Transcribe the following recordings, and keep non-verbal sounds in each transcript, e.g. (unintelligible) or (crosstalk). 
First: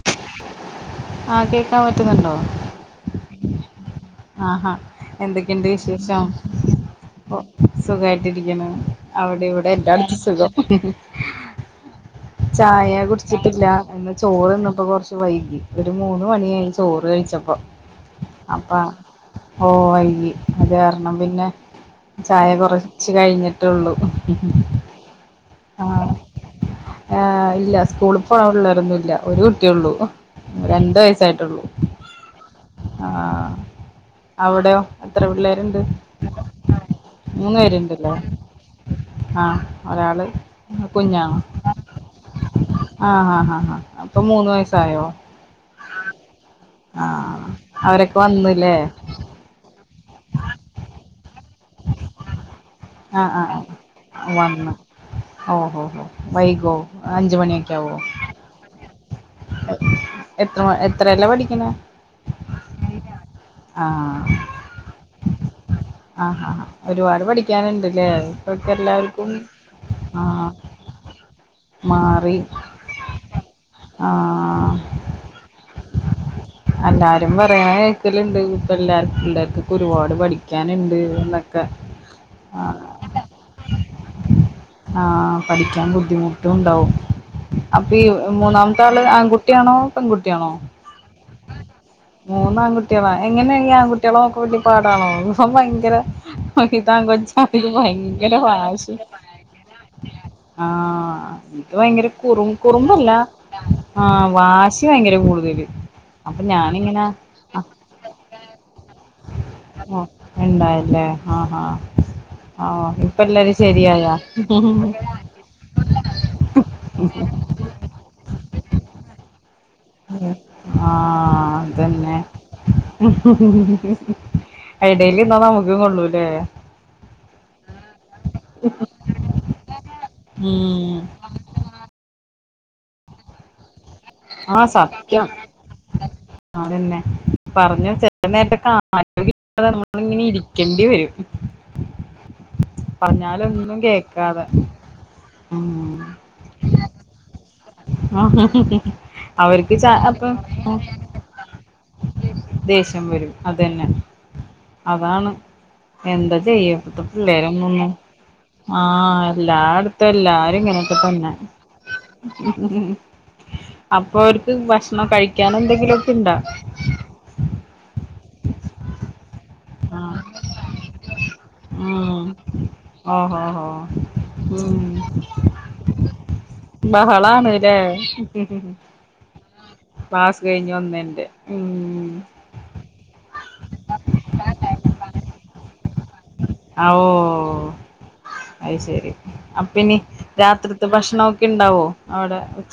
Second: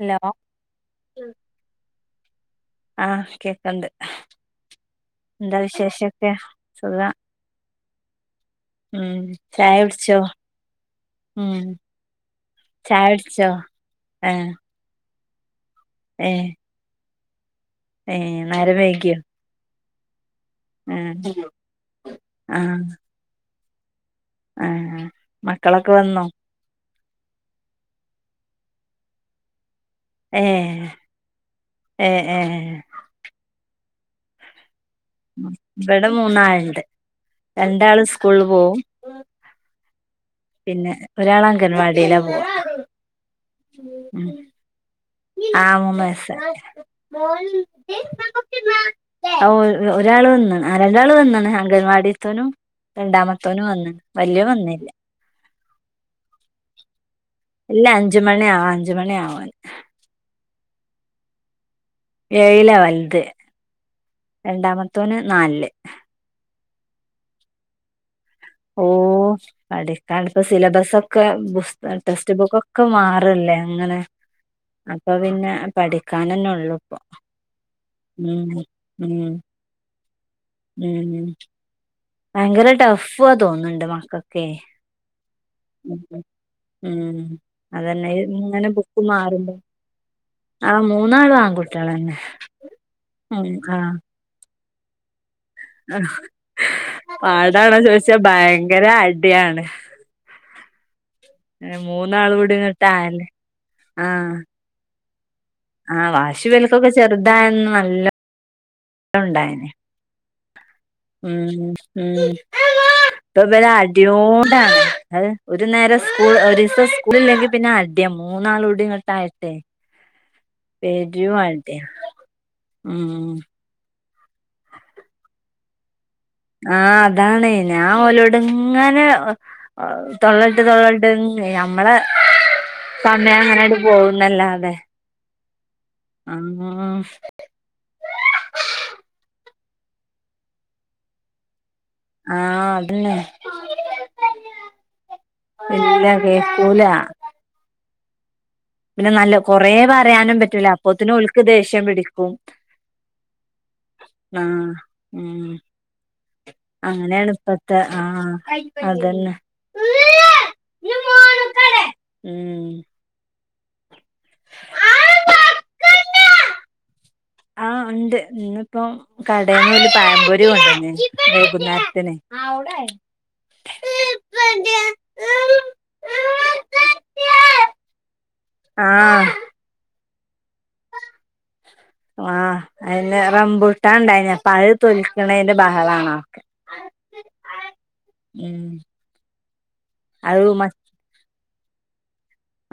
Hello ആ കേക്കാൻ പറ്റുന്നുണ്ടോ ആഹ് കേക്കണ്ട് ആ ആ എന്താ എന്തൊക്കെണ്ട് വിശേഷം വിശേഷൊക്കെ സുഖം സുഖാ യിട്ടിരിക്കണ്. ഉം അവിടെ ഇവിടെ ചായ കുടിച്ചോ എല്ലാർക്കും സുഖം ഉം ചായ കുടിച്ചിട്ടില്ല ഇന്ന് ആഹ് ചോറ് അപ്പൊ കൊറച്ച് വൈകി ഒരു മൂന്ന് മണിയായി ചോറ് കഴിച്ച ച്ചപ്പോ ഏ നേരം വൈകിയോ (unintelligible) അത് കാരണം പിന്നെ ആഹ് ചായ കൊറച്ച് കഴിഞ്ഞി റ്റുള്ളു ആ മക്കളൊക്കെ വന്നോ? ആ ഇല്ല സ്കൂളി പോണ പിള്ളേരൊന്നും ഇല്ല ഒരു ള്ളു ഏഹ് രണ്ടു വയസായിട്ടുള്ളൂ ഏഹ് ഏഹ് ആ അവിടെയോ എത്ര പിള്ളേരുണ്ട് ഇവിടെ മൂന്നാളുണ്ട് മൂന്ന് രണ്ടാള് പേരുണ്ടല്ലോ സ്കൂളിൽ പോവും ആ ഒരാള് പിന്നെ കുഞ്ഞാണോ ഒരാൾ അംഗൻവാടിയിലാ പോവാ ഇപ്പ മൂന്ന് വയസ്സായോ ആ മൂന്ന് വയസ്സ് ആഹ് അവരൊക്കെ വന്നില്ലേ ഒരാൾ വന്നാണ് ആ രണ്ടാൾ വന്നാണ് അംഗൻവാടിയത്തോനും ആഹ് ആഹ് രണ്ടാമത്തോനും വന്ന് വലിയോന് വന്നില്ല ഓ ഓ വൈഗോ ഇല്ല അഞ്ചുമണി ആവാ അഞ്ചുമണി ആവാാന് ത്ര എത്രല പഠിക്കണ ഏഴില വലത് ആഹ് രണ്ടാമത്തോന് നാല് ആ ഒരുപാട് പഠിക്കാനുണ്ട്ല്ലേ ഇപ്പൊക്കെ ഓ എല്ലാവർക്കും പഠിക്കാൻിപ്പൊ ആഹ് സിലബസ ഒക്കെസ് ടെക്സ്റ്റ് മാറി ബുക്കൊക്കെ മാറല്ലേ അങ്ങനെ ആഹ് അപ്പൊ പിന്നെ പഠിക്കാൻന്നെ ഉള്ളു ഇപ്പൊ എല്ലാരും പറയണ ഉം ഉം പഠിക്ക (unintelligible) ഉം ഭയങ്കര ടഫാ തോന്ന്ണ്ട് മക്കക്കെ ആ പഠിക്കാൻ ബുദ്ധിമുട്ടും ഉണ്ടാവും ഉം അതന്നെ ഇങ്ങനെ അപ്പഈമൂന്നാമത്തെ ആള് ബുക്ക് മാറുമ്പോ ആൺകുട്ടിയണോ പെൺകുട്ടിയാണോ ആഹ് മൂന്നാളും ആൺകുട്ടികളന്നെ മൂന്ന് ആൺകുട്ടികള ഉം എങ്ങനെയ ആൺകുട്ടികളെ നോക് ബു പാടാണോ സം ഭയങ്കര ഇതാൺ ആ കൊച്ചാണെങ്കി പാടാണോ ചോദിച്ചാ ഭയങ്കര വാശി അടിയാണ് ആ എനിക്ക് ഭയങ്കര കുറ മൂന്നാളും കൂടി ഇങ്ങട്ട് കുറുമ്പല്ല അയല് ആ വാശി ഭയങ്കര (unintelligible) ആ അപ്പൊ വാശി വിലക്കൊക്കെ ഞാനിങ്ങനെ ആ ചെറുതാന്ന് നല്ല ഉണ്ടായിന് ഓ ഉണ്ടായല്ലേ ആഹാ ഉം ഉം ആ ഇപ്പ ഇ എല്ലാരും വരെ ശരിയായാ അടിയോടാണ് അ ഒരു നേരം സ്കൂൾ ഒരുസം സ്കൂള ഇല്ലെങ്കിൽ പിന്നെ അടിയം മൂന്നാളൂടി ഉ (unintelligible) ആ അതന്നെ ഉം എടേല് ന്ന നമുക്ക കൊള്ളൂല ആഹഅതാണ് ഞാൻ ഒഓലോടുങ്ങനെ തൊള്ളട്ട് ഉം തൊള്ളട്ട് ഞമ്മളെ കണ്ണേയാ അങ്ങട് ആ പോവുന്നല്ലാതെ സത്യം അതന്നെ പറഞ്ഞു ചെ നേര (unintelligible) അ നമ്മളിങ്ങനെ ഇരിക്കേണ്ടി വരും ആഹ് അതന്നെ പറഞ്ഞാലൊന്നും കേക്കാതെ ഇല്ല കേകൂലാ ആ അവർക്ക് ച അപ്പൊ പറയാനും പറ്റൂല അപ്പോത്തിന് ഓൽക്ക് ദേഷ്യം പിടിക്കും ദേഷ്യം വരും അതെന്നെ ആഹ് അതാണ് ഉം എന്താ ചെയ്യ ഇപ്പത്തെ അങ്ങനെയാണ് ഇപ്പത്തെ പിള്ളേരന്നൊന്നും ആഹ് ആ അതന്നെ എല്ലാടത്തു എല്ലാരിങ്ങനൊക്കെ തന്നെ. ഉം അപ്പോർക്ക് ഭക്ഷണം കഴിക്കാനെന്തെങ്കിലൊക്കിണ്ടാ? ഒരു പയമ്പൊരി കൊണ്ട്ന്ന്യാ വൈകുന്നേരത്തിന് ഉം ഓഹോ ഹോ ഉം ബഹളാണ്ല്ലേ ആഹ് പാസ് ആ എന്നെ റമ്പൂട്ടാണ്ടായിനി അപ്പ തൊലിക്കണേന്റെ ബഹളാണ് ആ ഓ ഉം അത് ശരി അ മ കിണ്ടാവോ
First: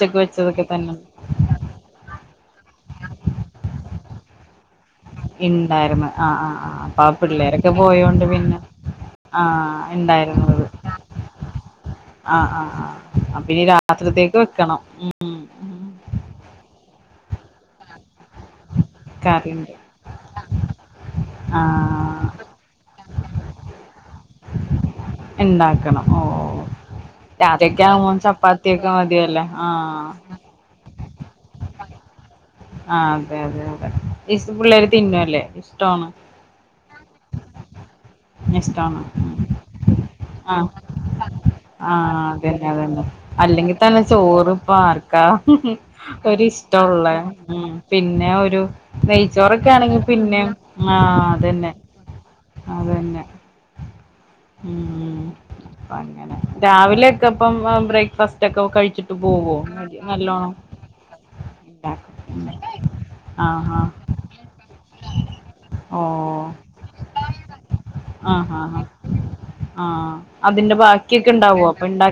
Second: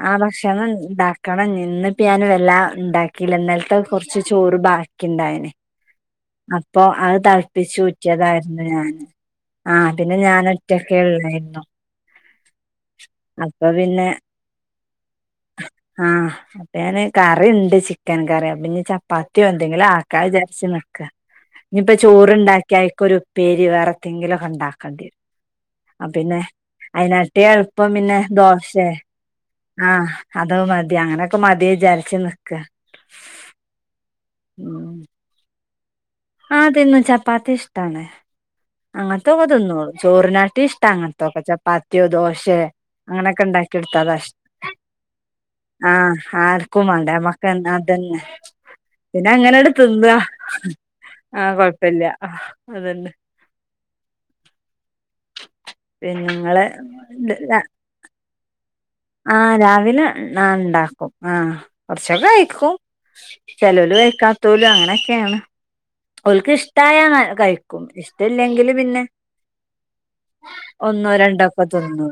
ആ ഭക്ഷണം ണ്ടാക്കണംഞ്ഞി ന്ന് ഇന്ന് ഞാൻ എല്ലാ ഇണ്ടാക്കില്ലിന്നൽത്തെ കൊർച്ച് ചോറ് ബാ ഇണ്ടായിര്ന്നു- ആഹ് ആഹ് ആഹ്, അപ്പാ അത് പിള്ളേരൊക്കെ പോയോണ്ട് പിന്നെ തളപ്പിച്ചൂറ്റിയതായിരുന്നു ഞാന് ആഹ് പിന്നെ ഞാൻ ഉണ്ടായിരുന്നൂത്. ഒറ്റക്കേ ഉള്ളായിരുന്നു ആഹ് ആഹ് ആഹ്, അപ്പീ അപ്പൊ പിന്നെ രാത്രിത്തേക്ക് വെക്കണം. ഉം. ആഹ് അപ്പ ഞാന് കറിണ്ട് ചിക്കൻ കറി അപ്പിഞ്ഞി ചപ്പാത്തിയോ കറിണ്ട് എന്തെങ്കിലും ആക്കാ വിചാര്ചിണ്. ക്ക ആ ഇഞ്ഞിപ്പ ചോറ്ണ്ടാക്ക്യയിക്കൊരു- പേരി വേറ കെങ്കിലൊക്കണ്ടാക്കണ്ടിരും ഇണ്ടാക്കണം ഓ അപ്പിന്നെ അയിനാട്ടി രാത്രിയൊക്കെ എളുപ്പം ആവുമ്പോ പിന്നെ ദോശെ, ചപ്പാത്തിയൊക്കെ മതിയല്ലേ ആഹ് ആ അതവ് മതി അങ്ങന പ്പം മതീ ജാരിച്ചിന്ന്. ആഹ് അതെയതെയതെ. ഇസ് പിള്ളേര് തിന്നുവല്ലേ? (unintelligible) ആതിന്ന് ചപ്പാത്തിഷ്ട്ടാണ്. ഇഷ്ടാണ് ഉം അങ്ങൻത്തൊക്കെ തിന്നൂ ആ ചോറിനാട്ടിഷ്ടാ അങ്ങൻത്തൊക്കെ ആ ചപ്പാത്തിയോ ദോശേ അതന്നെ അതന്നെ അല്ലെങ്കി തന്നെ അങ്ങനൊക്കിണ്ടാക്കിയൊടുത്തതാഷ്, ചോറ് ഇപ്പ ആർക്കാ ആഹ്, ആർക്കും ഒരിഷ്ടമുള്ള മാണ്ട മക്ക ഉം (unintelligible) അതന്നെ പിന്നെ ഒരു പിന്നങ്ങനാണ്ട് നെയ്ച്ചോറൊക്കെ ആണെങ്കി തിന്ന, പിന്നെ ആ ആഹ് അതന്നെ കൊഴപ്പില്ല അതെന്നെ. പിന്നെ നിങ്ങള് രാവിലെക്കെപ്പം മ ബ്രേക്ക്ഫാസ് (unintelligible) ആ രാവിലെ ഞാണ്ടാക്കും ആ കൊർ ചകൈക്കും ആ ആ ചേലോല് കൈകാതോലു അങ്ങനൊക്കെയാണ്. ഓ ഓൽകിഷ്ടായാ കൈക്കും ആ ആ ഇഷ്ട്ടില്ലെങ്കില് ആ പിന്നെ ആഹ് അതിന്റെ ഒന്നോ ബാക്കിയൊക്കെ ഉണ്ടാവോ രണ്ടോക്കെ തിന്നു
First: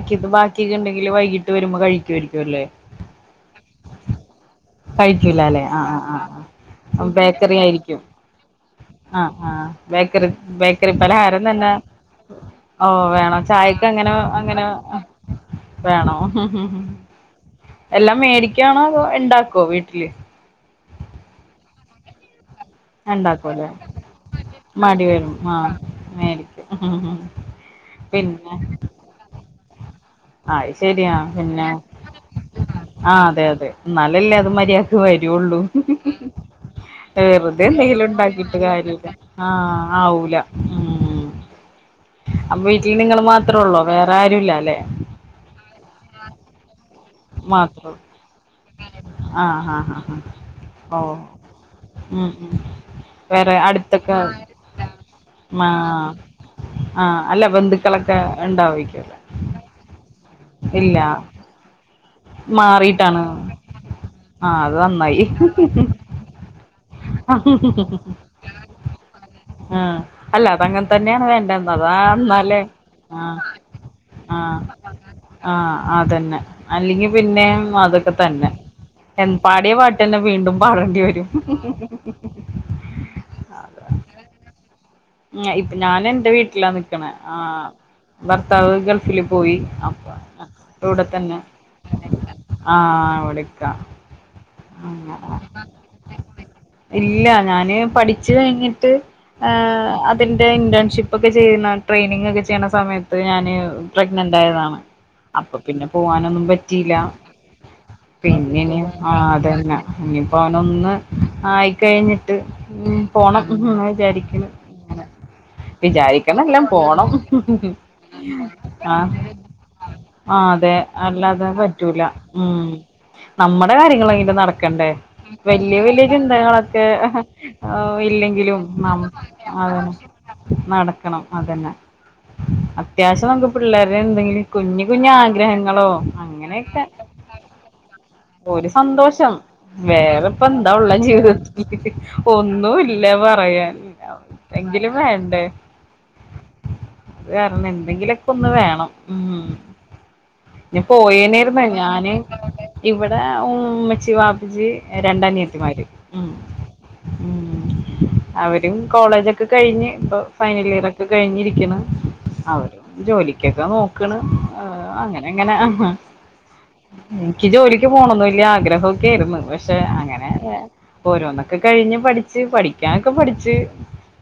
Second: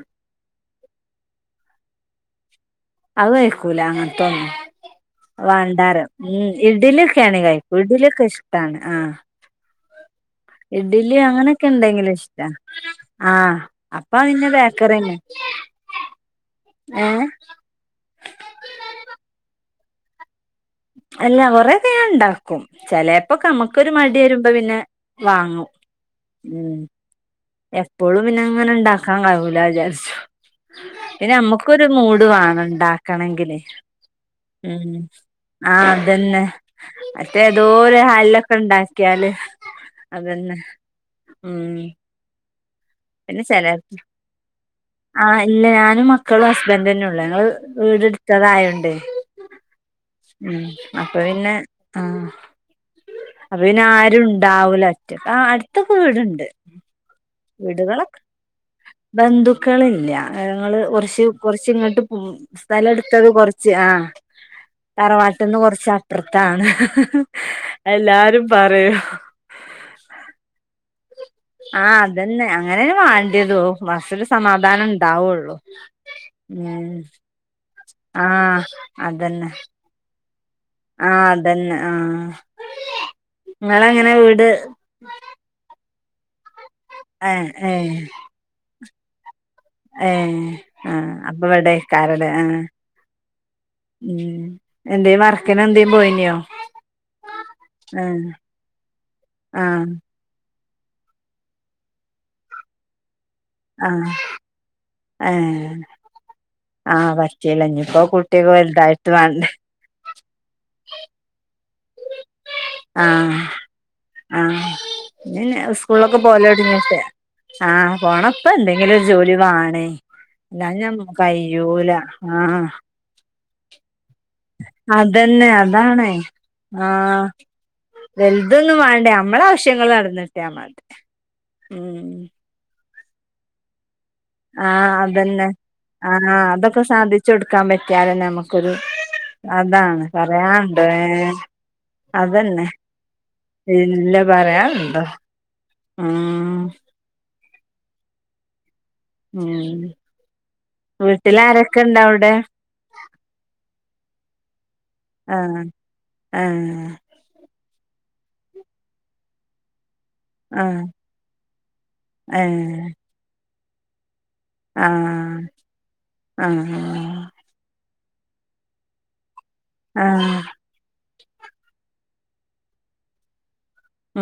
ട്ട് വരുമ്പോ കഴിക്കുവായിരിക്കുവല്ലേ അത് വെയ്ക്കൂല അങ്ങൻ കഴിക്കൂലല്ലേ ആഹ് ആഹ് വണ്ടാരം ആഹ് ഉം ആഹ് ഇഡിലൊക്കെയാണേ ബേക്കറി കയ്ക്കും ആയിരിക്കും ഇഡിലൊക്കെ ഇഷ്ടാണ് ആ വെക് കറി ബേക്കറി പലഹാരം തന്നെ ഉണ്ടെങ്കില് ഇഷ്ടാ ഓ വേണം ആഹ് ചായക്ക് അങ്ങനെ അപ്പൊ പിന്നെ അങ്ങനെ ബേക്കറിന്നെ വേണോ ഏഹ് എല്ലാം മേടിക്കാണോ അതോ ഇണ്ടാക്ക പോ വീട്ടലി അല്ലാ കൊറെേ ക്കെ യാണ്ടാവും ക്കും ചെലേപ്പോ ഉണ്ടാക്കുവല്ലേ നമുക്കൊരു മടി വരുമ്പോ പിന്നെ മടി വരും വാങ്ങും ആഹ് ഉം മേടിക്കും എപ്പോഴും പിന്നെ പിന്നങ്ങനെ ഉണ്ടാക്കാൻ കഴ (unintelligible) അത് ശരിയാ പിന്നെ അമ്മക്കൊരു മൂട് ആഹ് അതെ വേണണ്ടാക്കണെങ്കില് അതെ എന്നാലല്ലേ അത് ഉം മര്യാദക്ക് വരുള്ളൂ ആ അതെന്നെ മറ്റേ വെറുതെ തോ ഒരു എന്തെങ്കിലും ഹാലൊക്കെ ഉണ്ടാക്കിട്ട് കാര്യമില്ല ഉണ്ടാക്കിയാല് ആഹ് ആവൂല അതന്നെ ഉം അപ്പോ പിന്നെ ചെലർക്ക് ആ ഇല്ല ഞാനും മക്കളും ഹസ്ബൻഡ് തന്നെ ഒള ഞങ്ങള് മാത്രേ ഉള്ളൂ വീട് എടുത്തതായോണ്ടേ ആഹ് ആഹ് ആഹ് ആഹ് ഉം ഓ അപ്പ പിന്നെ ആ ഉം ഉം വേറെ അപ്പൊ പിന്നെ അടുത്തൊക്കെ ആരും ഇണ്ടാവൂല അറ്റ് ആ അടുത്തൊക്കെ ആഹ് വീടോണ്ട് ആഹ് അല്ല വീടുകളൊ ബന്ധുക്കളൊക്കെ ഉണ്ടാവരിക്കുംല്ലേ ബന്ധുക്കളില്ല ഞങ്ങള് ഇല്ല കുറച്ച് കൊറച്ച് ഇങ്ങോട്ട് ഉംസ്ഥലം മാറിട്ടാണ് എടുത്തത് കൊറച്ച് ആ ആഹ് അത് നന്നായി തറവാട്ട്ന്ന് കൊറച്ച് അപ്പുറത്താണ് എല്ലാരും പറയും ആ അല്ല തങ്ക (unintelligible) ആഹ് അതന്നെ ന്നാല്ലേ അങ്ങനെന്നെ ങാ വേണ്ടിയതോ മനസ്സില് ങാ സമാധാനം ഉണ്ടാവുള്ളു അതന്നെ ഉം അല്ലെങ്കിൽ പിന്നേം അത് തന്നെ ആഹ് എംപാടെ പാട്ടി ന വീണ്ടും പാടേണ്ടി ആ വരും അതന്നെ ആ നിങ്ങളെങ്ങനാ വീട് ഉം ഇപ്പ ഞാൻ എന്റെ വീട്ടിലാന്ന് കണെ ആ ഏഹ് ഏഹ് ഭർത്താവു ഗൾഫ് ഫിലും പോയി പ്പ ഏഹ് പ്പിവിടെ ആഹ് തന്നെ അപ്പൊ ഇവിടേക്കാരല്ലേ ആഹ് ആ ഇവിടിക്ക ഉം എന്തേ വർക്കിന് എന്തേം പോയിനിയോ ഇല്ല ഞാന് ആഹ് പഠിച്ച് കഴിഞ്ഞിട്ട് ആഹ് ആ അതിന്റെ ഇന്റേൺഷിപ്പ് ഒക്കെ ചെയ്യുന്ന ട്രെയിനിങ് ഒക്കെ ചെയ്യണ സമയത്ത് പ്പ ഞാന് ആഹ് പ്രഗ്നന്റ് ആയതാണ് അപ്പൊ ഏഹ് പിന്നെ പോവാനൊന്നും പറ്റിയില്ല ആഹ് പറ്റീല്ല ഇഞ്ഞിപ്പോ കുട്ടിയൊക്കെ പിന്ന വലുതായിട്ട് ആ വാണ്ടേ അതന്നെ ഇനിപ്പോ അവനൊന്ന് ആയിട്ട് കഴിഞ്ഞ് ഉം പോണം ന്ന് വിചാരിക്ക്ണ് പിന്നെ സ്കൂളൊക്കെ പോലോട് ങ്ങിക്കെ പോണം ആ പോണം പ്പ ആ ന്തെങ്കിലും ഒരു ജോലി വാണേ ആ ല്ലാ അതെ ഞാ അല്ലാതെ കയ്യൂല ങാ ഹ നമ്മുടെ കാര്യങ്ങളെ ക്കെ നടക്കണ്ടേ വല്ല്യ വല്യ അതാണേ ചിന്തകളൊക്കെ ആഹ് ഇല്ലെങ്കിലും ന വശ്യങ്ങൾ നടന്ന്ട്ട്യാ മതി അത്യാശം നമുക്ക് പിള്ളേ എന്തെങ്കിലും കുഞ്ഞ് ആഹ് കുഞ്ഞു അതന്നെ ആഗ്രഹങ്ങളോ ആഹ് അതൊക്കെ അങ്ങനെയൊക്കെ സാധിച്ചു കൊടുക്കാൻ പറ്റിയാലന്നെ ഒരു നമുക്കൊരു സന്തോഷം അതാണ് വേറെപ്പോന്താ പറയാണ്ടോ ഉള്ള ഏഹ് ജീവിതത്തില് അതന്നെ ഒന്നുല്ല പറയാൻ ഇല്ല എങ്കിലും പറയാനുണ്ടോ വേണ്ടേ ആഹ് അത് കാരണം എന്തെങ്കിലുമൊക്കെ ഒന്ന് വേണം ഉം വീട്ടിൽ പോയെന്നിരുന്നു ആരൊക്കെ ഇണ്ട് ഞാന് അവിടെ ഇവിടെ ഉമ്മച്ചി ബ ജ് ആഹ് രണ്ടനിയത്തിമാര് ആഹ് അവ കോളജൊക്കെ കഴിഞ്ഞ് ഇപ്പൊ ഫൈനൽ ആഹ് ഇയർ ഒക്കെ കഴിഞ്ഞിരിക്കണ് അവ ഏഹ് ജോലിക്ക് ക്കൊ ക്കെ നോക്കണ് ആ അങ്ങനെ ആഹ് അങ്ങനെ ആഹ് ആഹ് എനിക്ക് ജോലി ക്ക് പോണന്ന് വല്ല്യാഗ്രഹവൊക്കെയാർന് പക്ഷെ പക്ഷെ അങ്ങനെ ആഹ് ഓരോന്നൊക്കെ കഴിഞ്ഞ് പഠിച്ച് പഠിക്കാനൊക്കെ പഠിച്ചു (inaudible)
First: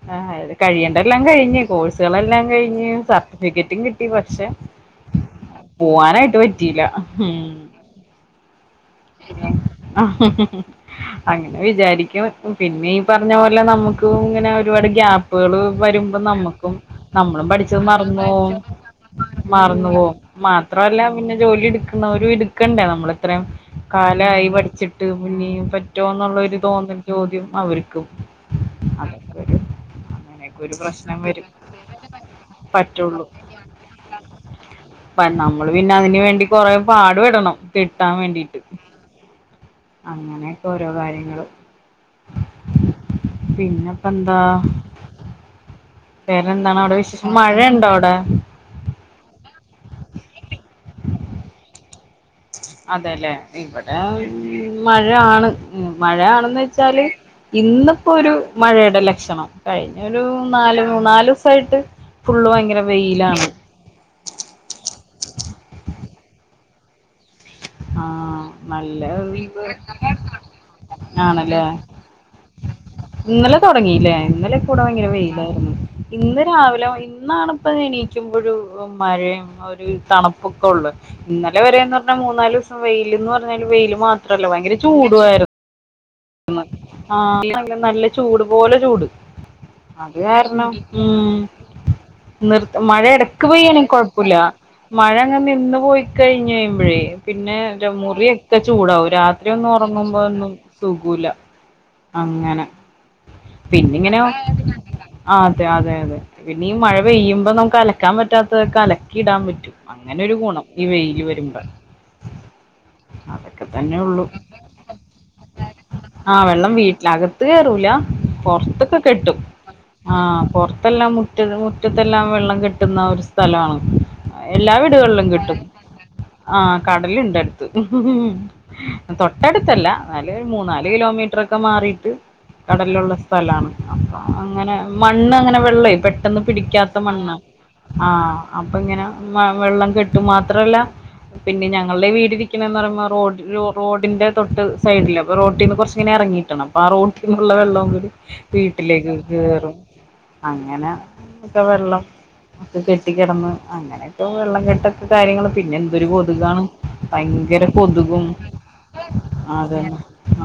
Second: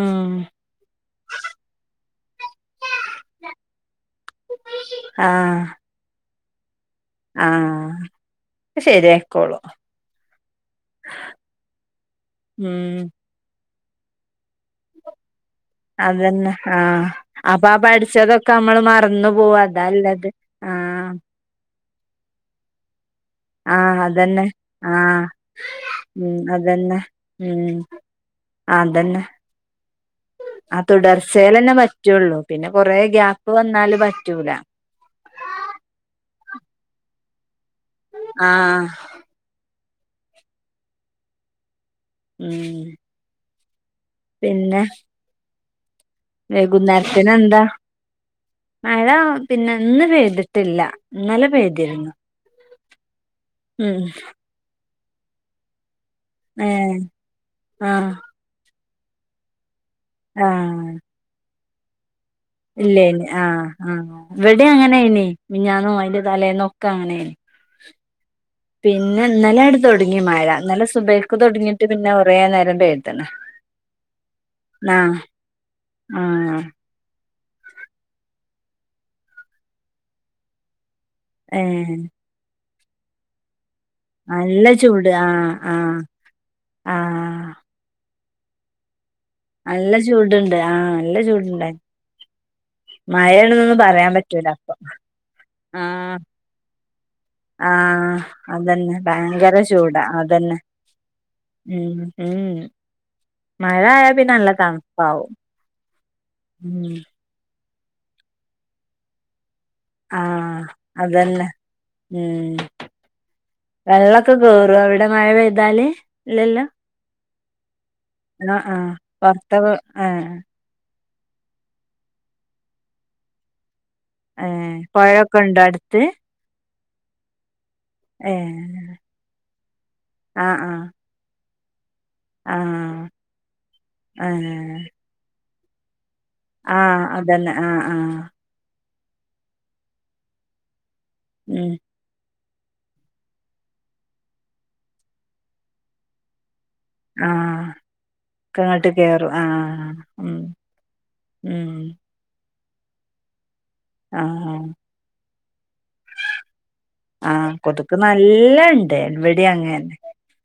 ഉം ആഹ് അത് കഴിയേണ്ടല്ലാം കഴിഞ്ഞ് കോഴ്സുകളെല്ലാം കഴിഞ്ഞ് സർട്ടിഫിക്കറ്റും കിട്ടി പക്ഷെ ആഹ് പോവാനായിട്ട് പറ്റി റ്റില്ല ആഹ് ശരിയായിക്കോളും അങ്ങനെ വിചാരിക്കും പിന്നെ ഉം ഈ പറഞ്ഞ പോലെ നമു ക്കും ഇങ്ങനെ ഒരുപാട് ഗ്യാപ്പ് പ്പുകള് വരുമ്പ അതന്നെ നമ്മുക്കും ആഹ് നമ്മളും അപ്പൊ ആ പഠിച്ചത് മറന്നു പഠിച്ചതൊക്കെ പോവും നമ്മള് മറന്നു പോവും മറന്നു പോവും അതാല്ലത് മാത്രവല്ല ആഹ് പിന്നെ ജോലി എടുക്കുന്നവര് എടുക്കണ്ടേ മ്മളത്ര ആഹ് അതന്നെ ആഹ് പിന്നെയും പറ്റുമോ ഉം എന്നുള്ളൊരു തോന്നൽ അതന്നെ ചോദ്യം ഉം അവർക്കും അതന്നെ അതൊക്കെ ഒരു അങ്ങനെയൊക്കെ ഒരു ആ പ്രശ്നം വരും തുടർച്ചൽന്നെ പറ്റുള്ളൂ പിന്നെ കൊറെ പറ്റുള്ളൂ. ഗ്യാപ്പ് വന്നാല് പറ്റൂല കൊറെ പാടുപെടണം കിട്ടാൻ വേണ്ടിട്ട്. ആഹ് അങ്ങനെയൊക്കെ ഓരോ കാര്യങ്ങളും ഉം പിന്നെ പ്പ ന്താ പിന്നെ വൈകുന്നേരത്തിന് എന്താ അവിടെ മഴ പിന്ന ഒന്ന് പെയ്തിട്ടില്ല ഇന്നലെ പെയ്തിരുന്നു അതെല്ലേ ഇവിടെ ഉം മഴ ആണ് മഴയാണെന്ന് ഏ വെച്ചാല് ഇന്നിപ്പോ ആഹ് ഒരു മഴ ലക്ഷണം കഴിഞ്ഞ ഒരു നാല് മൂന്നാല് സായിട്ട് ഇല്ലെ ആഹ് ആ ഇവിടെ അങ്ങനെ എനി മിഞ്ഞാന്നും അയിന്റെ തലേന്നോ ക്കങ്ങനെനി ആഹ നല്ല തൊടങ്ങി മഴ ഇന്നലെ സുബയ്ക്ക് ആണല്ലേ തൊടങ്ങിയിട്ട് പിന്നെ കൊറേ നേരം പെയ്ത്ണ് ഇന്നലെ തുടങ്ങില്ലേ ഇന്നലെ കൂടെ ഭയങ്കര ആഹ് വെയിലായിരുന്നു ഇന്ന് ആഹ് രാവിലെ ന്നാണപ്പ എനീക്കുമ്പോഴ മഴയും ഒരു തണുപ്പൊക്കെ ഉള്ള ഇന്നലെ വരന്ന് ഏഹ് പറഞ്ഞാൽ മൂന്നാല് സം വെയിലന്ന് പറഞ്ഞാല് വെയിലും നല്ല ചൂട് ആഹ ആഹ ആ നല്ല ചൂട് പോലെ ചൂട് നല്ല അത് ചൂടുണ്ട് ആഹ നല്ല ചൂടുണ്ടായി നിർ മഴ ഇടക്ക് മഴയാണെന്നൊന്നും പെയ്യാണെങ്കിൽ പറയാൻ കുഴപ്പില്ല പറ്റൂല അപ്പൊ മഴ അങ്ങ് നിന്ന് പോയി ആഹ് കഴിഞ്ഞ് കഴിയുമ്പോഴേ പിന്നെ ആഹ് മുറി ഒക്കെ അതന്നെ ചൂടാവും രാത്രി ഭയങ്കര ഒന്ന് ചൂടാ ഉറങ്ങുമ്പോ ഒന്നും അതന്നെ സുഗുല ഉം ഉം അങ്ങനെ മഴായാ പിന്നങ്ങനെ പിന്നെ നല്ല തണുപ്പാവും അതെ അതെ അതെ പിന്നെ ഉം മഴ പെയ്യുമ്പോ നമുക്ക് അലക്കാൻ പറ്റാത്ത അലക്കിയിടാൻ പറ്റും അങ്ങനെ ഒരു ആഹ ഗുണം ഈ വെയില് അതന്നെ വരുമ്പോ ഉം അതൊക്കെ തന്നെ ഉള്ളു വെള്ളമൊക്കെ കേയറും അവിടെ മഴ പെയ താല് ഇല്ലല്ല അകത്ത് കയറൂല പുറത്തൊക്കെ കെട്ടും പൊറത്തൊക്കെ ഏഹ് ആഹ പൊർ ത്തെല്ലാം മുറ്റ മുറ്റത്തെല്ലാം വെള്ളം കെട്ടുന്ന ഒരു സ്ഥലമാണ് ഏഹ് എല്ലാ വീടുകളിലും പൊഴൊക്കെ കിട്ടും ഉണ്ടോ അടുത്ത് ആ കടലുണ്ട് ഏഹ് തൊട്ടടുത്തല്ല നല് ആഹ് ആഹ് മൂന്നാല് കിലോമീറ്റർ ക്കെ മാറി് ആഹ് കടലുള്ള സ്ഥല അപ്പൊ അങ്ങനെ ഏഹ് മണ്ണ് അങ്ങെ ല്ല ഇ പെട്ടെന്ന് പിടിക്കാത്ത ആഹ് മണ്ണ് അതന്നെ ആഹ് ആ ആഹ് അപ്പ ഇങ്ങനെ വെള്ളം കെട്ട് മാത്രല്ല പിന്നെ ഉം ഞങ്ങളുടെ വീട് ന എന്ന് പറയുമോ റോഡ് റോഡിന്റെ തൊട്ട് സൈഡിൽ അപ്പോ റോട്ടീന്ന് കുറച്ച്ങ്ങനെ ഇറങ്ങിട്ടണം ആ റോട്ടിൽന്നുള്ള ആഹ് വെള്ളം കൂടി ഒക്കെ ഇങ്ങട്ട് വീട്ടിലേക്ക് കേറും കയറും ആഹ് ഉം അങ്ങനെക്കെ ഉം വെള്ളം നക്ക കെട്ടിക്കിടന്ന് അങ്ങനെയൊക്കെ ആഹ് വെള്ളംകെട്ടൊക്കെ കാര്യങ്ങള് പിന്നെ എന്തൊരു കൊതുകാണ് ആഹ് ഭയങ്കര കൊതുകും അങ്ങെ അതന്നെ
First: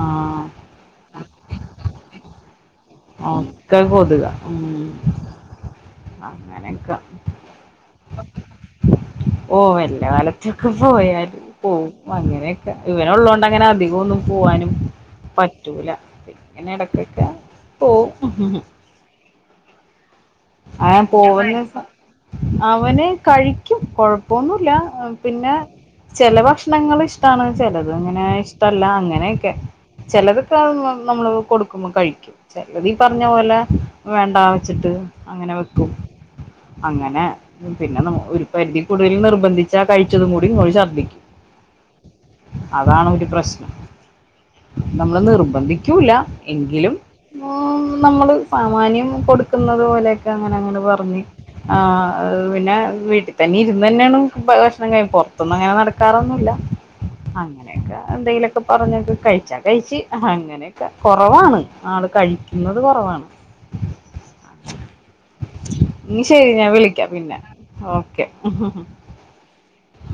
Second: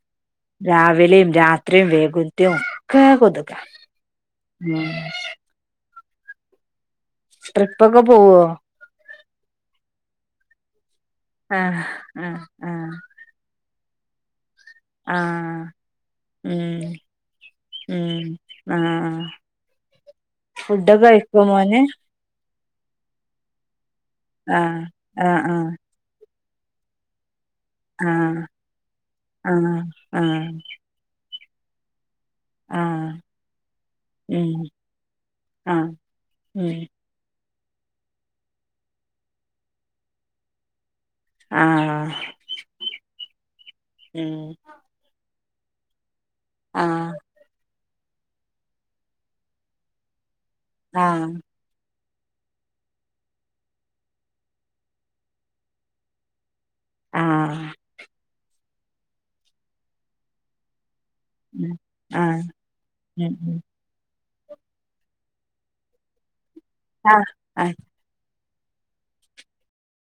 ആഹ് രാവിലെയും രാത്രിയും വേകത്വും ആക്ക കൊതുക ഉ അങ്ങനെയക്കെ ട്രിപ്പൊക്കെ പോവോ ഓ വല്ലകാലത്തക്കെ പോ ആഹ് പോവും ആഹ് അങ്ങനെയൊക്കെ ആഹ് ഇവനെ ഉള്ളതോണ്ട് അങ്ങനെ അധികം ഇോന്നും പോവാനും ആഹ് പറ്റൂല ഇങ്ങനെ ഉം ഇടക്കക്ക ഉം ആ ഫുടൊക്കെ അങ്ങനെ കഴിക്കുമോ മോനു പോകുന്ന അവന് കഴിക്കും കുഴപ്പൊന്നുമല്ല ആഹ് പിന്നെ ആഹ് ചെലവ ഭക്ഷണങ്ങൾ ഇഷ്ടമാണ് ചിലത് ഇങ്ങനെ ആഹ് ഇഷ്ടമല്ല അങ്ങനെയൊക്കെ ആഹ് ആഹ് ചിലതൊക്കെ നമ്മള് കൊടുക്കുമ്പോൾ കഴിക്കും ആഹ് ആഹ് ചെലതീപറഞ്ഞ പോലെ വേണ്ട ഉം വെച്ചിട്ട് അങ്ങനെ വെക്കും ആഹ് ഉം അങ്ങനെ പിന്നെ ന ഒരു പരിധി കൂടുതൽ നിർബന്ധിച്ച കഴിച്ചതും കൂടിയതും കൂടി ഇങ്ങോട്ടു ശർദ്ദിക്കും ആ നമ്മ നിർ ബന്ധിക്കൂല എങ്കിലും ആഹ് മ് നമ്മള് സാമാന്യം കൊടുക്കുന്നത് പോലെ അങ്ങനങ്ങനെ പറഞ്ഞ്. ആഹ് ആ അത് പിന്ന വീട്ടിൽ തന്നെ ഇരുന്നന്നെണ് ഭക്ഷണം കയി പൊറത്ത്ന്നങ്ങനെ നടക്കാറൊന്നുല്ല ആഹ് അങ്ങനെയൊക്കെ എന്തേലൊക് പറഞ്ഞത്. കഴിച്ചാ കഴിച്ച്. ഹങ്ങനെക്കെ കൊറവാണ് ഉം ആള് ആഹ് കഴിക്ക്ന്നത് കൊറവാണ് ഉം ഉം ന്ന ശരി ഞാൻ വിളിക്കാ പിന്നെ. ആഹ് ഓക്കെ ആഹാ ഹാ